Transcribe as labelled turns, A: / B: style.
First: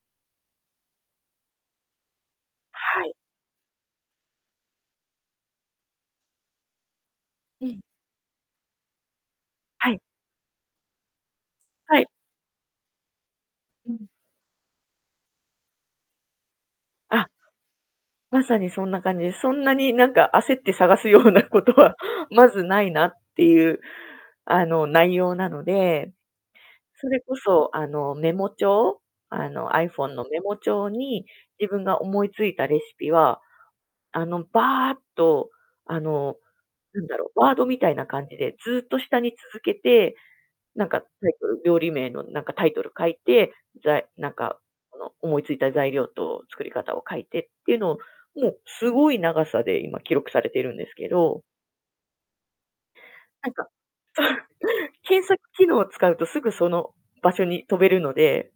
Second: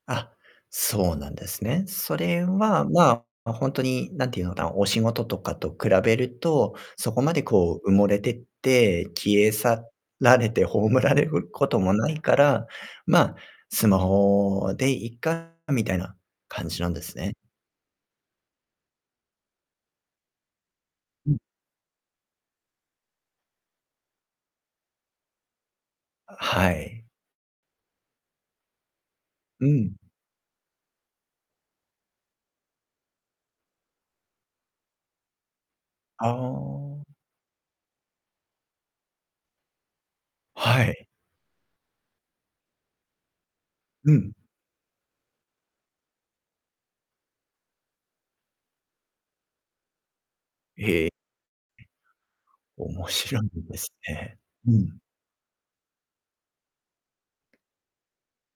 A: あ、そうなんですね。それは
B: はい。
A: まあ、本当に何ていうのかな、お仕事とかと比べると、そこまで
B: うん。
A: こう、埋もれてって消え去
B: はい。
A: られて葬られることも
B: はい。
A: ないから、まあ、ス
B: う
A: マ
B: ん。
A: ホでいいか。みたいな感じなんです
B: あ。
A: ね。
B: まさにそんな感じです。そんなに、なんか、焦って探すよ
A: う
B: う
A: ん。
B: なことはまずないなっていう、あの、内容なので、
A: はい。
B: それこそあの、メモ帳。あ
A: う
B: の、アイ
A: ん。
B: フォンのメモ帳に自分が思いついたレシピは、あの、ばーっと、あ
A: あ
B: の、
A: あ。
B: なんだろう、ワードみたいな感じでずっと下に続けて、
A: は
B: なんか、タ
A: い。
B: イトル料理名のなんかタイトルを書いて、ざい
A: う
B: な
A: ん。
B: んかこの、思いついた材料と作り方を書いてっていうのを、もう、すごい長さで今記録されているんです
A: え
B: け
A: え。
B: ど。
A: 面白
B: な
A: い
B: んか
A: ですね。う ん。
B: 検索機能を使うとすぐその場所に飛べるので。